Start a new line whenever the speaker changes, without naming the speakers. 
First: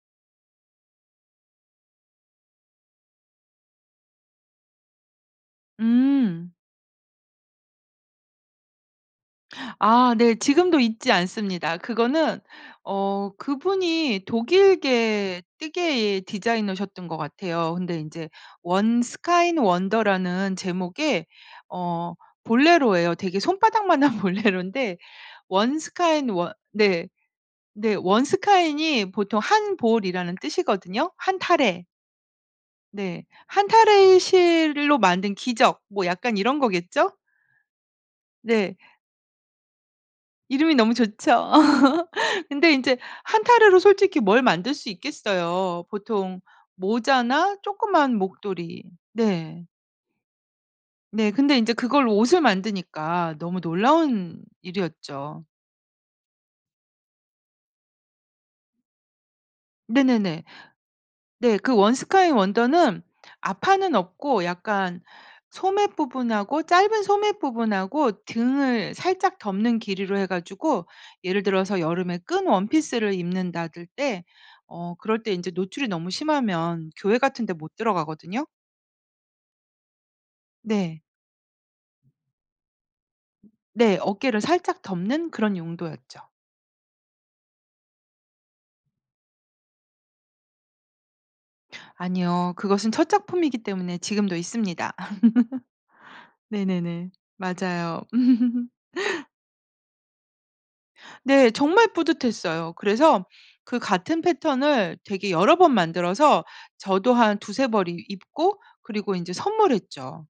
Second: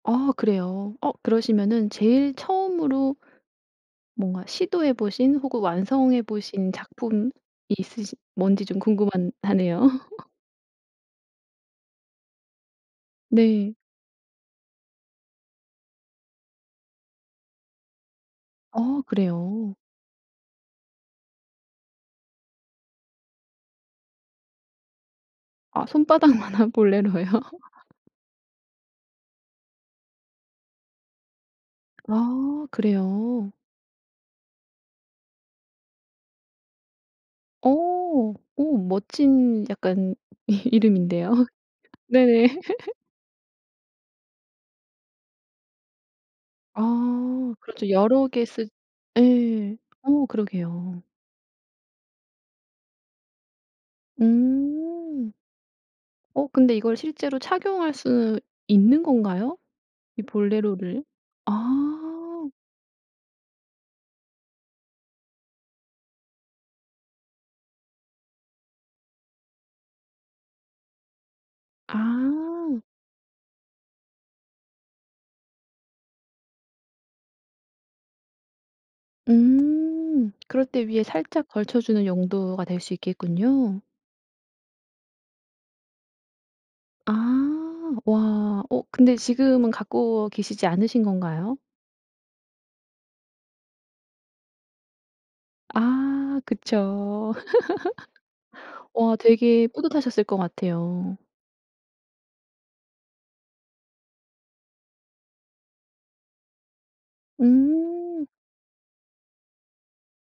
아 그래요? 어 그러시면은 제일 처음으로 뭔가 시도해 보신 혹은 완성해
음.
보신 작품이 있으신 뭔지 좀 궁금한 하네요.
아 네. 지금도 잊지 않습니다. 그거는 어
네.
그분이 독일계 뜨개 디자이너셨던 것 같아요. 근데 이제 원
어
스카인
그래요?
원더라는 제목의 어 볼레로예요. 되게 손바닥만 한 볼레로인데 원
아
스카인 원
손바닥만한
네.
볼레로요?
네 원 스카인이 보통 한 볼이라는 뜻이거든요. 한 타래.
아
네.
그래요?
한 타래의 실로 만든 기적 뭐 약간 이런 거겠죠?
어. 어
네.
멋진 약간 이
이름이 너무
이름인데요.
좋죠.
네.
근데 인제 한 타래로 솔직히 뭘 만들 수 있겠어요. 보통
아
모자나
그렇죠.
조그만
여러 개 쓰
목도리. 네.
예. 어 그러게요.
네 근데 인제 그걸로 옷을 만드니까 너무 놀라운
음.
일이었죠.
어 근데 이걸 실제로 착용할 수 있는 건가요? 이
네네네.
볼레로를.
네. 그 원 스카인
아.
원더는 앞판는 없고 약간 소매 부분하고 짧은 소매 부분하고 등을 살짝 덮는 길이로 해 가지고 예를 들어서 여름에 끈
아.
원피스를 입는다들 때 어 그럴 때 이제 노출이 너무 심하면 교회 같은 데 못 들어가거든요.
음. 그럴 때
네.
위에 살짝 걸쳐 주는 용도가 될 수 있겠군요.
네 어깨를 살짝 덮는 그런 용도였죠.
아. 와 어 근데 지금은 갖고 계시지 않으신 건가요?
아니요. 그것은 첫 작품이기 때문에 지금도 있습니다.
아
네네네.
그쵸.
맞아요.
와 되게 뿌듯하셨을 것 같아요.
네 정말 뿌듯했어요. 그래서 그 같은 패턴을 되게 여러 번 만들어서 저도 한 2-3벌 이
음.
입고 그리고 이제 선물했죠.